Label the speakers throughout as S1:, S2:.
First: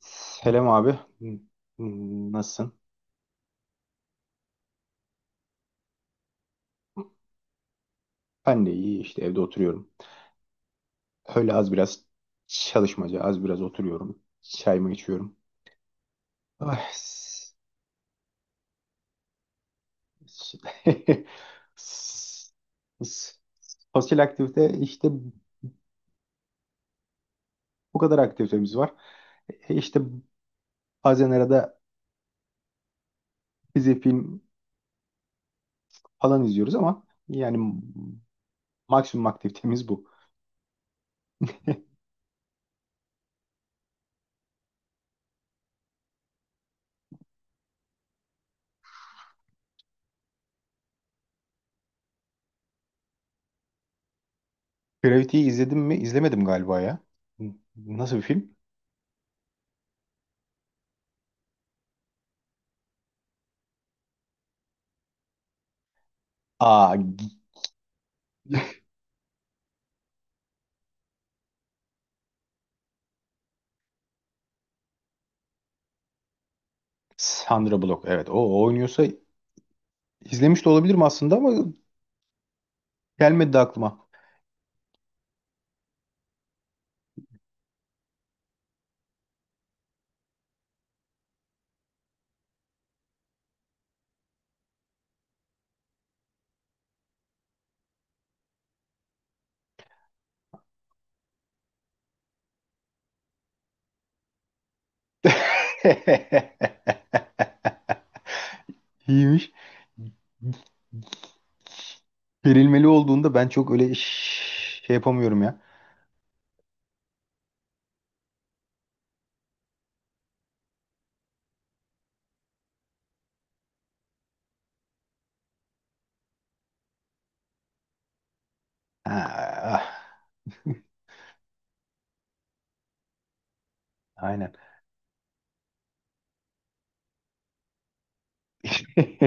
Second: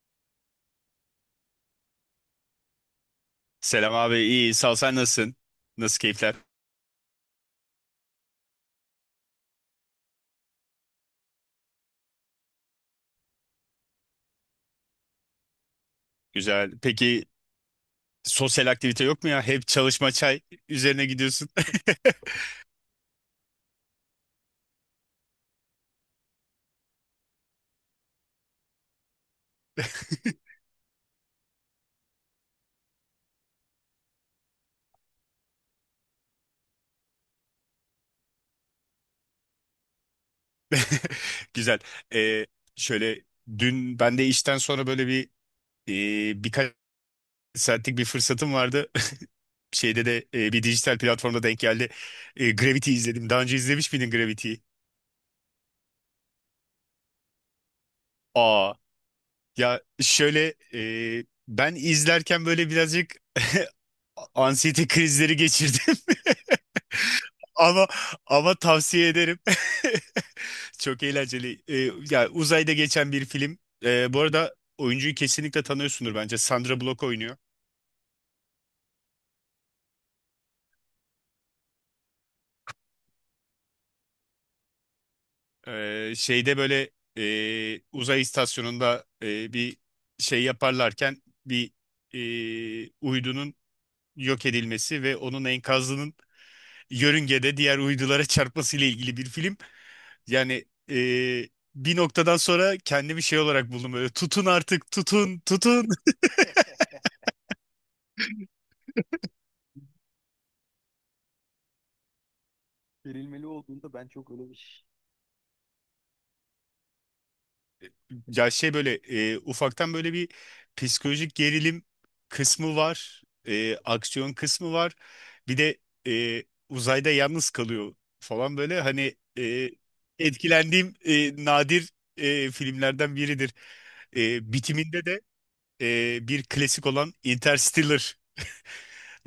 S1: Selam abi. Nasılsın?
S2: Selam abi, iyi sağ ol, sen nasılsın? Nasıl keyifler?
S1: Ben de iyi işte evde oturuyorum. Öyle az biraz çalışmaca, az biraz oturuyorum. Çayımı içiyorum.
S2: Güzel.
S1: Ah,
S2: Peki
S1: s-
S2: sosyal aktivite yok mu ya? Hep çalışma çay
S1: s-
S2: üzerine gidiyorsun.
S1: s- s- Sosyal aktivite işte bu kadar aktivitemiz var. İşte bazen arada dizi film falan izliyoruz ama yani maksimum aktivitemiz bu.
S2: Güzel. Ee, Şöyle dün ben de işten sonra böyle bir birkaç saatlik bir fırsatım vardı. Şeyde de bir dijital platformda denk geldi. E, Gravity izledim. Daha önce izlemiş miydin Gravity'yi?
S1: Gravity'yi izledim mi? İzlemedim galiba ya. Nasıl bir film?
S2: Aa, ya şöyle ben izlerken böyle birazcık anksiyete krizleri geçirdim.
S1: Aa,
S2: Ama tavsiye ederim. Çok eğlenceli. Ya uzayda geçen bir film. Bu arada oyuncuyu kesinlikle tanıyorsundur bence. Sandra Bullock oynuyor.
S1: Sandra Bullock, evet, o oynuyorsa izlemiş de olabilirim aslında ama gelmedi de aklıma.
S2: Şeyde böyle uzay istasyonunda bir şey yaparlarken bir uydunun yok edilmesi ve onun enkazının yörüngede diğer uydulara çarpmasıyla ilgili bir film. Yani e, bir noktadan sonra kendimi şey olarak buldum böyle, tutun artık, tutun tutun.
S1: İyiymiş. Gerilmeli olduğunda ben çok öyle şey yapamıyorum ya.
S2: Ya şey böyle ufaktan böyle bir psikolojik gerilim kısmı var, aksiyon kısmı var. Bir de e, uzayda yalnız kalıyor falan, böyle
S1: Ha,
S2: hani
S1: ah.
S2: etkilendiğim nadir filmlerden biridir.
S1: Aynen.
S2: Bitiminde de bir klasik olan Interstellar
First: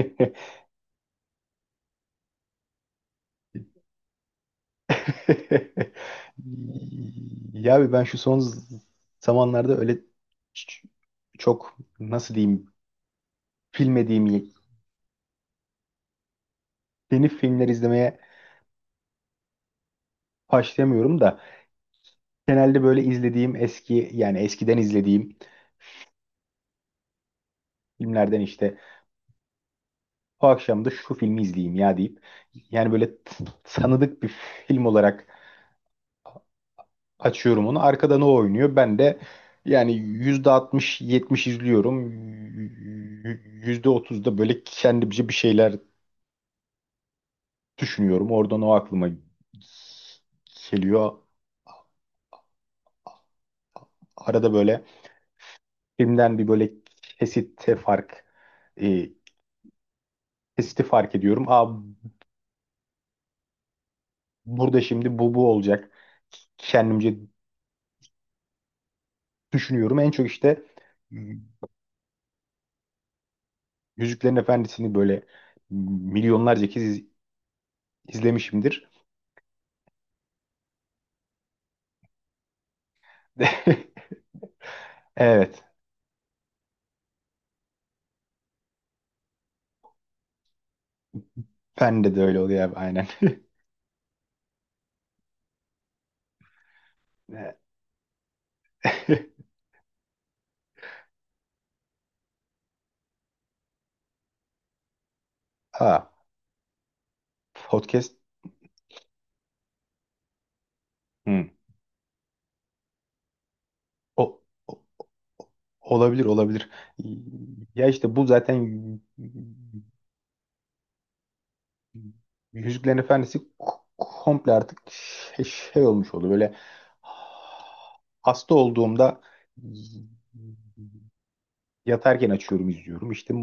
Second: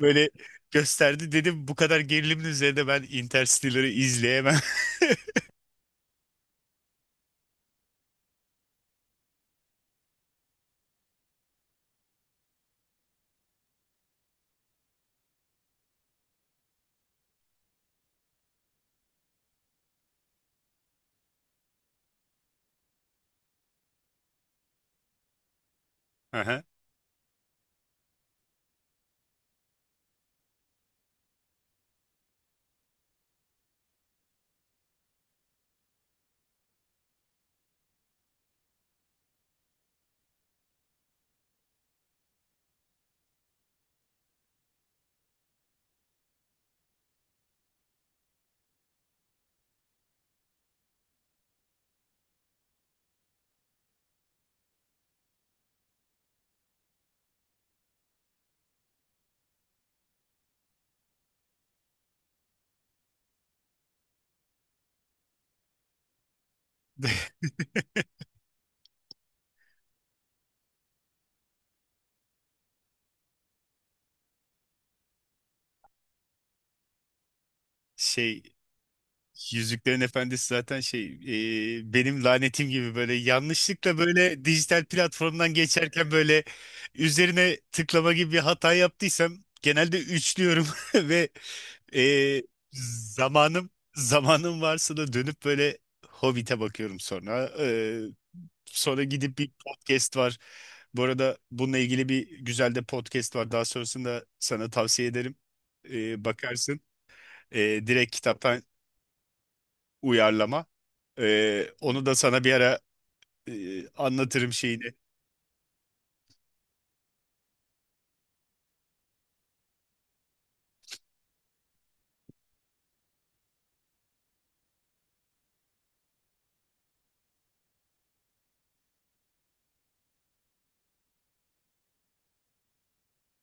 S2: böyle gösterdi, dedim bu kadar gerilimin üzerinde ben Interstellar'ı izleyemem.
S1: Ya abi ben şu son zamanlarda öyle ç- çok nasıl diyeyim bilmediğim yeni filmler izlemeye başlayamıyorum da. Genelde böyle izlediğim eski yani eskiden izlediğim
S2: Aha.
S1: filmlerden işte o akşam da şu filmi izleyeyim ya deyip yani böyle tanıdık bir film olarak açıyorum onu. Arkada ne oynuyor? Ben de yani yüzde altmış 70 izliyorum. Yüzde otuz da böyle kendimce bir şeyler düşünüyorum. Oradan o aklıma geliyor. Arada böyle filmden bir böyle kesite fark e, kesiti fark ediyorum. Aa, burada şimdi bu olacak. Kendimce düşünüyorum. En çok işte Yüzüklerin Efendisi'ni böyle milyonlarca kez
S2: Şey,
S1: izlemişimdir.
S2: Yüzüklerin Efendisi zaten şey, benim lanetim gibi, böyle yanlışlıkla böyle dijital platformdan
S1: Evet.
S2: geçerken böyle üzerine tıklama gibi bir hata yaptıysam genelde üçlüyorum ve e,
S1: Bende de öyle oluyor abi aynen.
S2: zamanım varsa da dönüp böyle Hobbit'e bakıyorum sonra. Sonra gidip bir podcast var. Bu arada bununla ilgili bir güzel de podcast var. Daha sonrasında sana tavsiye ederim.
S1: Ha,
S2: Bakarsın.
S1: podcast.
S2: Direkt kitaptan uyarlama.
S1: Hmm.
S2: Onu da sana bir ara
S1: O,
S2: anlatırım
S1: o-
S2: şeyini.
S1: olabilir, olabilir. Ya işte bu zaten Yüzüklerin Efendisi komple artık şey olmuş oldu. Böyle hasta olduğumda yatarken açıyorum, izliyorum. İşte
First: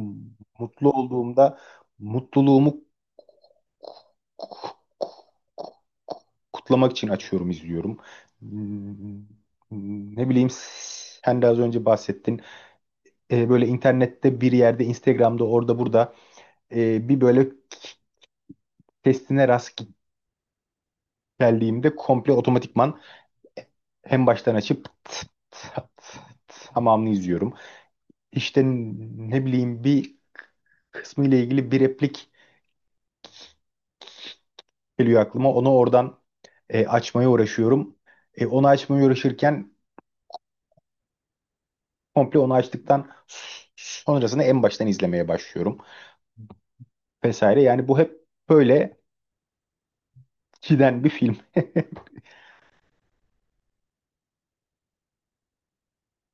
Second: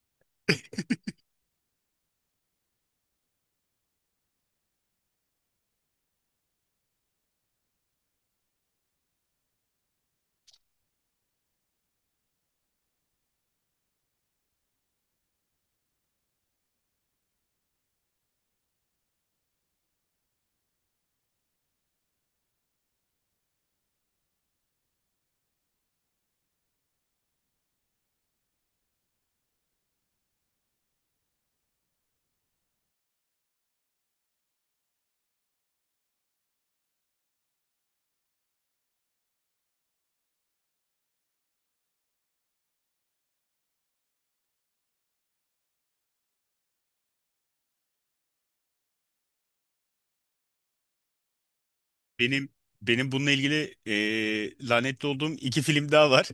S1: mutlu olduğumda mutluluğumu kutlamak için açıyorum, izliyorum. Hmm, Ne bileyim, sen de az önce bahsettin. Böyle internette bir yerde Instagram'da orada burada bir böyle testine rast geldiğimde komple otomatikman en baştan açıp tıt tıt tıt tamamını izliyorum. İşte ne bileyim bir kısmı ile ilgili bir replik geliyor aklıma. Onu oradan açmaya uğraşıyorum. Onu açmaya uğraşırken komple onu açtıktan sonrasını en baştan izlemeye başlıyorum vesaire. Yani bu hep böyle giden bir film.
S2: Benim benim bununla ilgili lanetli olduğum iki film daha var.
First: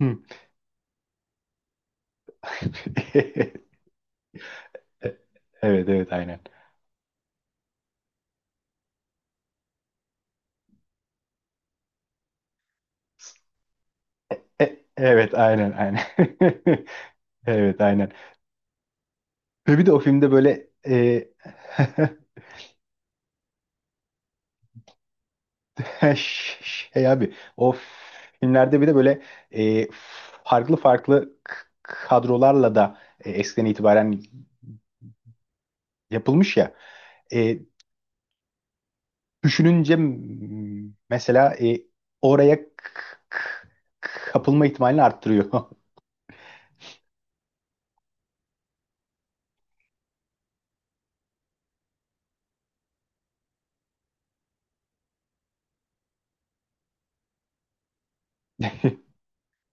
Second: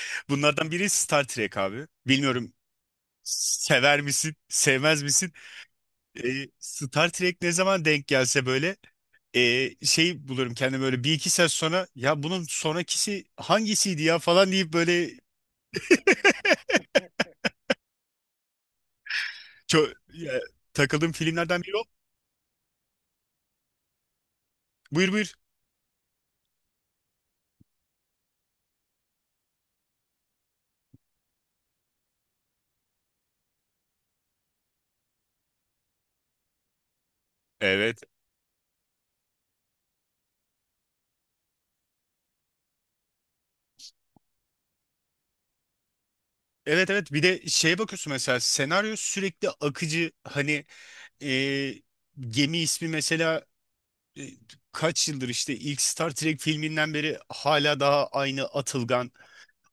S1: Hmm.
S2: Bunlardan biri Star Trek abi. Bilmiyorum, sever misin, sevmez misin?
S1: Evet, evet, aynen.
S2: Star Trek ne zaman denk gelse böyle şey bulurum kendime, böyle bir iki saat sonra ya bunun sonrakisi hangisiydi ya falan deyip böyle
S1: Evet, aynen, aynen. Evet, aynen. Ve bir de o filmde
S2: çö-
S1: böyle
S2: takıldığım filmlerden biri o. Buyur buyur.
S1: şey abi o filmlerde bir de böyle e, farklı farklı kadrolarla da eskiden itibaren yapılmış ya. E,
S2: Evet.
S1: düşününce mesela oraya k- kapılma ihtimalini arttırıyor.
S2: Evet evet, bir de şeye bakıyorsun mesela, senaryo sürekli akıcı, hani e, gemi ismi mesela e, kaç yıldır işte ilk Star Trek filminden beri hala daha aynı
S1: Hı
S2: atılgan.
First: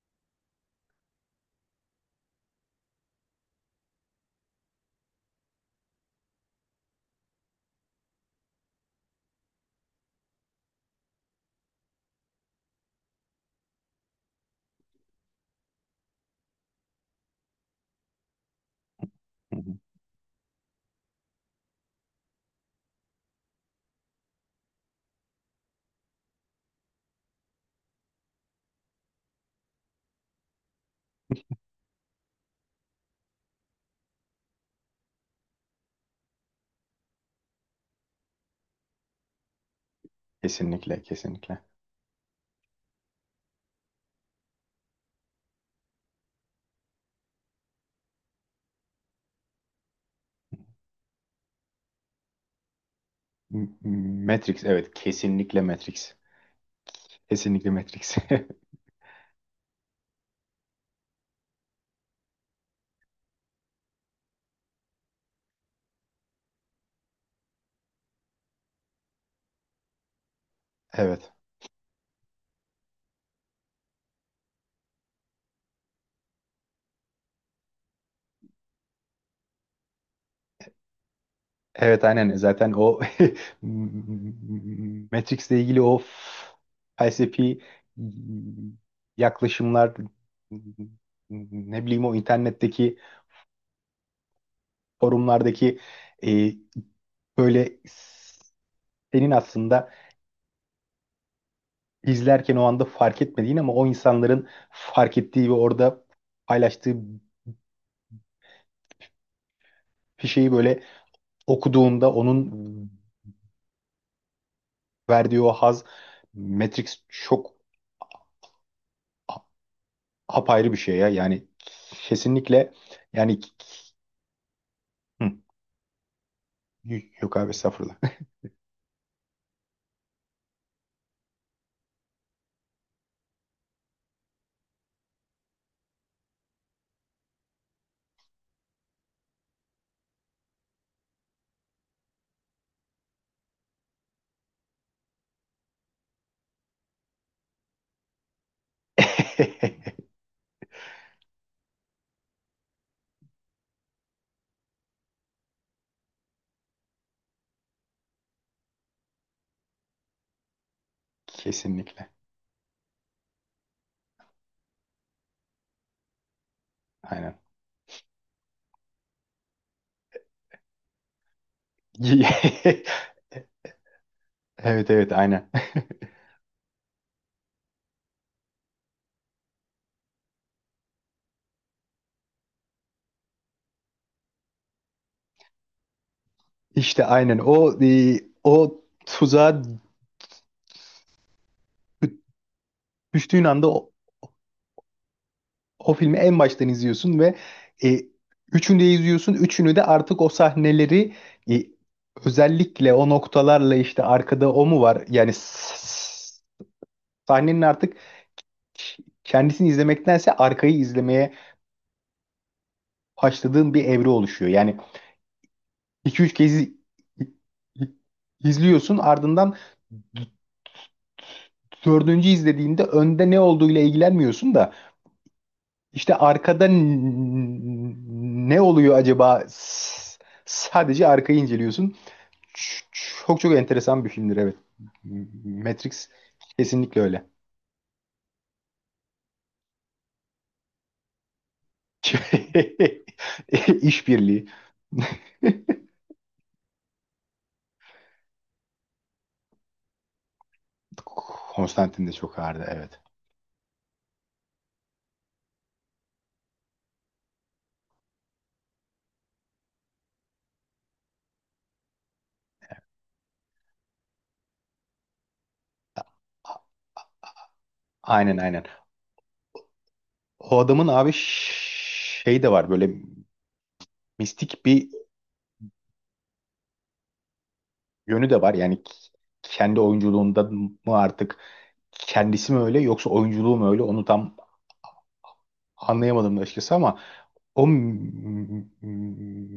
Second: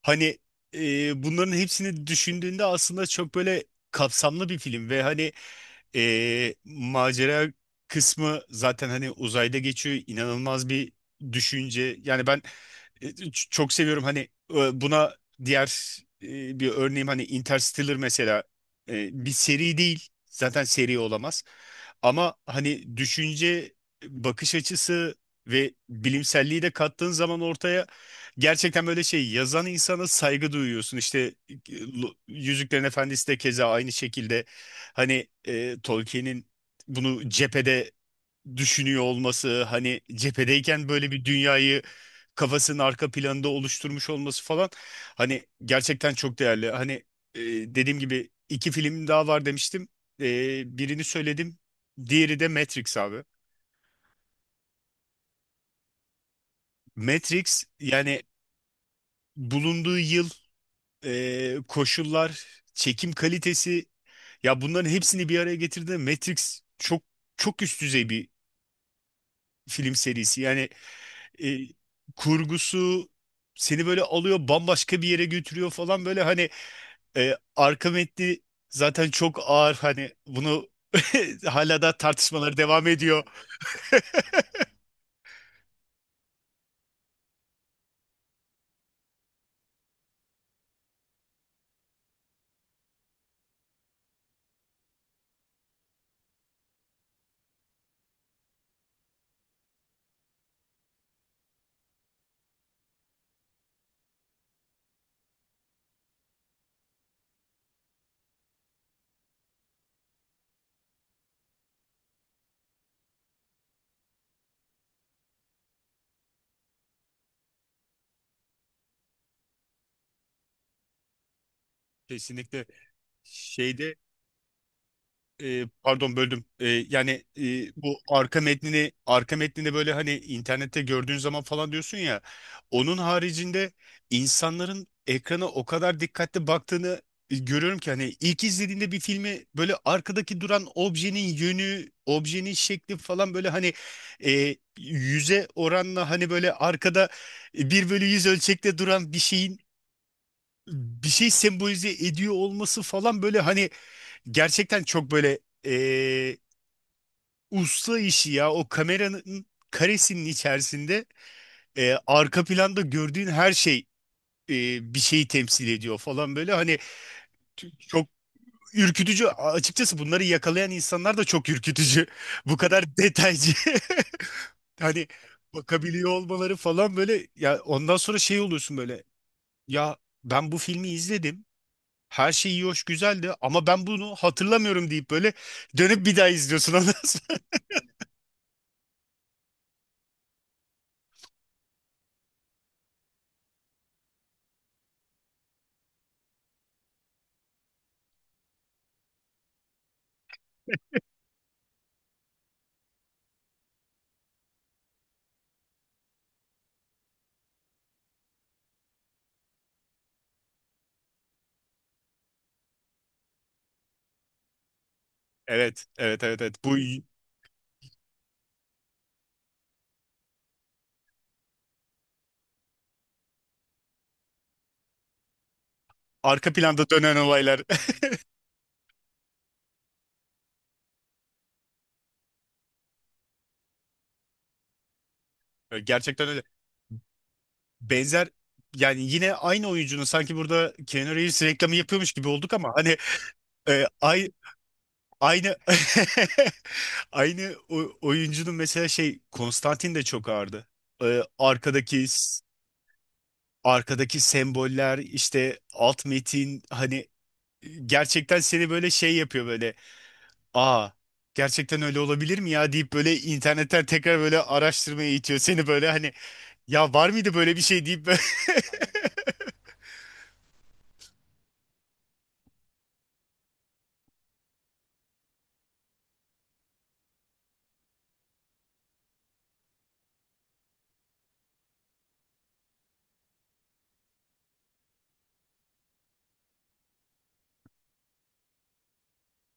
S2: Hani bunların hepsini düşündüğünde aslında çok böyle kapsamlı bir film ve hani macera kısmı zaten hani uzayda geçiyor, inanılmaz bir düşünce. Yani ben çok seviyorum hani. Buna diğer bir örneğim hani Interstellar mesela, bir
S1: hı.
S2: seri değil, zaten seri olamaz, ama hani düşünce, bakış açısı ve bilimselliği de kattığın zaman ortaya, gerçekten böyle şey, yazan insana saygı duyuyorsun. İşte e, Yüzüklerin Efendisi de keza aynı şekilde, hani Tolkien'in bunu cephede düşünüyor olması, hani cephedeyken
S1: Kesinlikle,
S2: böyle bir
S1: kesinlikle.
S2: dünyayı kafasının arka planında oluşturmuş olması falan, hani gerçekten çok değerli. Hani e, dediğim gibi iki film daha var demiştim. Birini söyledim, diğeri de Matrix abi.
S1: M- Matrix, evet, kesinlikle Matrix.
S2: Matrix
S1: Kesinlikle Matrix.
S2: yani, bulunduğu yıl, koşullar, çekim kalitesi, ya bunların hepsini bir araya getirdiğinde Matrix çok çok üst düzey bir film serisi. Yani
S1: Evet.
S2: e, kurgusu seni böyle alıyor, bambaşka bir yere götürüyor falan, böyle hani arka metni zaten çok ağır, hani bunu hala da
S1: Evet aynen
S2: tartışmaları
S1: zaten
S2: devam
S1: o.
S2: ediyor.
S1: Matrix'le ilgili o felsefi yaklaşımlar, ne bileyim, o internetteki forumlardaki e, böyle senin aslında izlerken o anda fark etmediğin ama o insanların fark ettiği ve orada paylaştığı bir şeyi böyle okuduğunda onun verdiği o haz, Matrix çok apayrı bir şey ya. Yani
S2: Kesinlikle
S1: kesinlikle, yani.
S2: şeyde,
S1: Hı,
S2: pardon böldüm. Yani
S1: yok abi, estağfurullah.
S2: bu arka metnini böyle hani internette gördüğün zaman falan diyorsun ya. Onun haricinde insanların ekrana o kadar dikkatli baktığını görüyorum ki hani, ilk izlediğinde bir filmi böyle arkadaki duran objenin yönü, objenin şekli falan böyle hani yüze oranla, hani böyle arkada bir bölü yüz ölçekte duran bir şeyin bir şey sembolize ediyor olması falan böyle, hani gerçekten çok böyle usta işi ya. O kameranın karesinin içerisinde
S1: Kesinlikle.
S2: arka planda gördüğün her şey e, bir şeyi temsil ediyor falan böyle. Hani
S1: Aynen.
S2: çok ürkütücü. Açıkçası bunları yakalayan insanlar da çok ürkütücü. Bu kadar detaycı.
S1: Evet,
S2: Hani
S1: evet, aynen.
S2: bakabiliyor olmaları falan böyle. Ya ondan sonra şey oluyorsun böyle. Ya ben bu filmi izledim. Her şey iyi hoş güzeldi ama ben bunu hatırlamıyorum deyip böyle dönüp bir daha izliyorsun ondan
S1: İşte aynen
S2: sonra.
S1: o tuzağa dü- düştüğün anda o filmi en baştan izliyorsun ve e, üçünü de izliyorsun. Üçünü de artık o sahneleri e, özellikle o noktalarla işte arkada o mu var? Yani sahnenin artık kendisini izlemektense arkayı izlemeye haşladığın bir evre oluşuyor. Yani
S2: Evet, evet,
S1: 2-3
S2: evet,
S1: kez
S2: evet. Bu
S1: i- izliyorsun, ardından d- dördüncü izlediğinde önde ne olduğuyla ilgilenmiyorsun da işte
S2: arka planda dönen olaylar.
S1: ne oluyor acaba, sadece arkayı inceliyorsun. Ç- Çok çok enteresan bir filmdir, evet. Matrix
S2: Gerçekten öyle.
S1: kesinlikle öyle.
S2: Benzer, yani yine aynı oyuncunun, sanki burada Keanu Reeves reklamı yapıyormuş gibi olduk ama hani e, ay-
S1: İşbirliği.
S2: aynı oyuncunun mesela şey Konstantin de çok ağırdı. E, arkadaki
S1: Konstantin de çok ağırdı, evet.
S2: arkadaki semboller, işte alt metin, hani gerçekten seni böyle şey yapıyor böyle, aa gerçekten öyle olabilir mi ya deyip böyle internetten tekrar böyle araştırmaya itiyor seni, böyle hani ya var mıydı böyle bir şey deyip böyle.
S1: Aynen, aynen. O adamın abi şey de var, böyle mistik bir yönü de var. Yani kendi oyunculuğunda mı artık, kendisi mi öyle yoksa oyunculuğu mu öyle, onu tam anlayamadım da açıkçası ama o m- m-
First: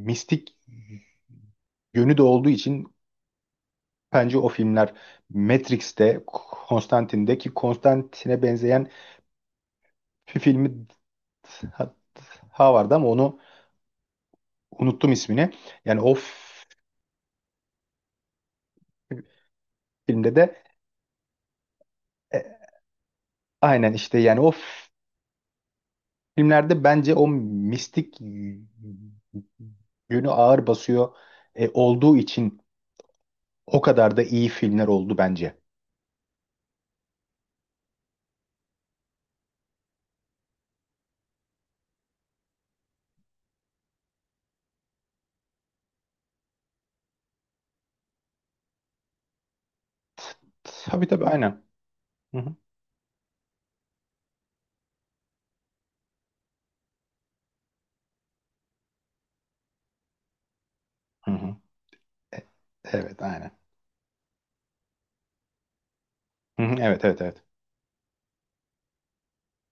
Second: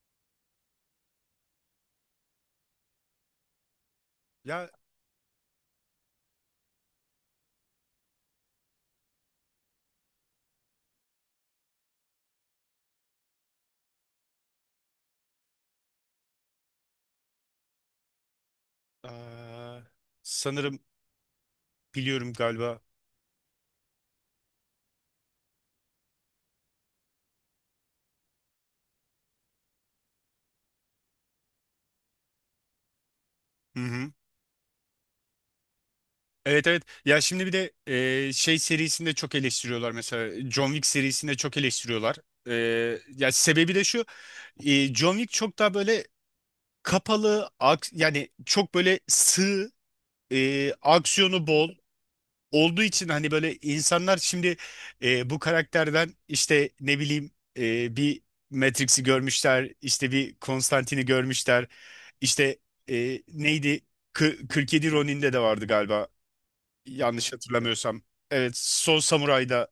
S1: mistik yönü de olduğu için bence o
S2: Ya
S1: filmler, Matrix'te, Konstantine'de ki Konstantine'e benzeyen bir filmi daha vardı ama onu unuttum ismini. Yani
S2: eee,
S1: filmde de
S2: sanırım biliyorum
S1: e,
S2: galiba.
S1: aynen işte, yani o filmlerde bence o mistik yönü ağır basıyor olduğu için o
S2: Hı hı.
S1: kadar da iyi filmler oldu bence.
S2: Evet evet. Ya şimdi bir de şey serisinde çok eleştiriyorlar mesela. John Wick serisinde çok eleştiriyorlar. Ya sebebi de şu. John Wick çok daha böyle kapalı, yani çok böyle sığ,
S1: Tabii, tabii,
S2: aksiyonu
S1: aynen.
S2: bol
S1: Hı hı.
S2: olduğu için, hani böyle insanlar şimdi bu karakterden işte, ne bileyim, bir Matrix'i görmüşler, işte bir Konstantine'i
S1: Hı hı.
S2: görmüşler,
S1: E,
S2: işte
S1: evet, aynen.
S2: neydi, 47 Ronin'de de vardı galiba,
S1: Hı hı, evet, evet,
S2: yanlış
S1: evet.
S2: hatırlamıyorsam. Evet, Son Samuray'da,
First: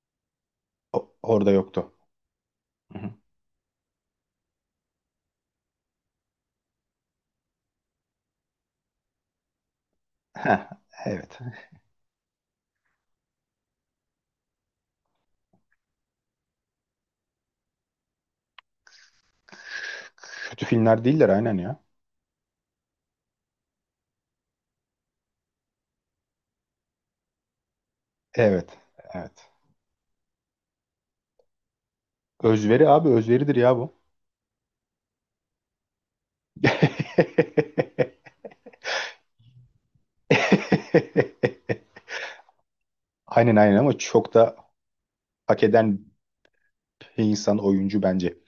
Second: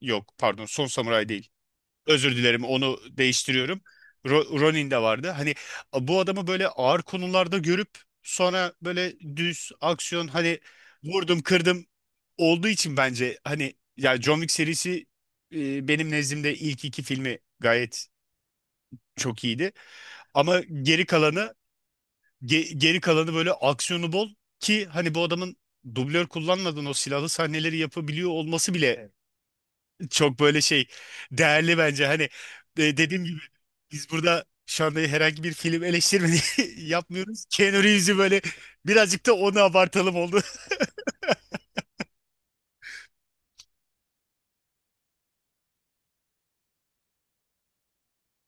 S2: yok pardon Son
S1: O-
S2: Samuray'da.
S1: orada yoktu.
S2: Özür dilerim,
S1: Hı
S2: onu
S1: hı.
S2: değiştiriyorum. Ronin de vardı. Hani bu adamı böyle ağır konularda görüp sonra böyle düz aksiyon, hani
S1: Heh, evet.
S2: vurdum kırdım olduğu için, bence hani ya John Wick serisi benim nezdimde ilk iki filmi gayet çok iyiydi. Ama
S1: Kötü filmler
S2: geri
S1: değiller,
S2: kalanı,
S1: aynen ya.
S2: geri kalanı böyle aksiyonu bol, ki hani bu adamın dublör kullanmadan o silahlı sahneleri yapabiliyor olması
S1: Evet.
S2: bile
S1: Evet.
S2: çok böyle şey, değerli bence. Hani
S1: Özveri abi,
S2: dediğim gibi
S1: özveridir ya bu.
S2: biz burada şu anda herhangi bir film eleştirmeni yapmıyoruz. Keanu Reeves'i böyle birazcık da onu abartalım oldu.
S1: Aynen, aynen ama çok da hak eden bir insan, oyuncu bence.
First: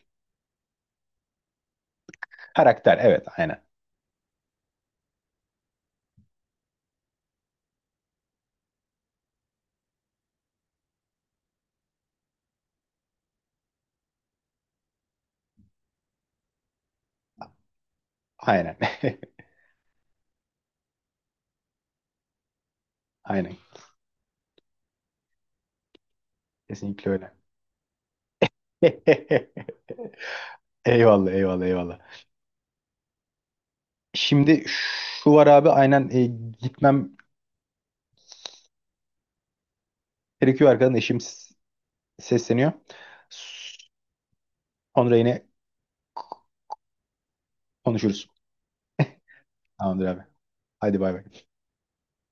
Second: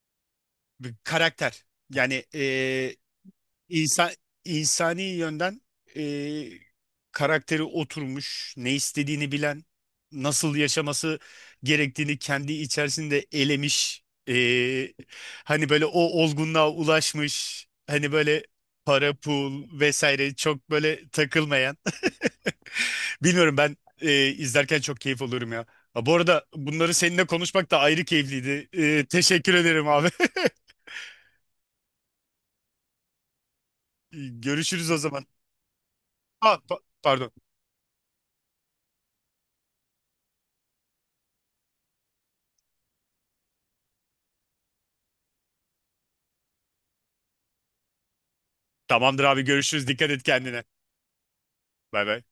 S2: Bir karakter. Yani
S1: Karakter, evet, aynen.
S2: İnsan, insani yönden e, karakteri oturmuş, ne istediğini bilen, nasıl yaşaması gerektiğini kendi içerisinde elemiş, e, hani böyle o olgunluğa ulaşmış, hani böyle
S1: Aynen.
S2: para, pul vesaire çok böyle takılmayan.
S1: Aynen.
S2: Bilmiyorum, ben izlerken çok keyif alıyorum ya. Ha, bu arada bunları
S1: Kesinlikle
S2: seninle
S1: öyle.
S2: konuşmak da ayrı keyifliydi. Teşekkür ederim abi.
S1: Eyvallah, eyvallah, eyvallah. Şimdi
S2: Görüşürüz o zaman.
S1: şu var abi, aynen,
S2: Ha,
S1: gitmem
S2: pardon.
S1: gerekiyor, arkadan eşim sesleniyor. Sonra yine konuşuruz.
S2: Tamamdır abi, görüşürüz.
S1: Tamamdır
S2: Dikkat et
S1: abi.
S2: kendine.
S1: Hadi bay bay.
S2: Bay bay.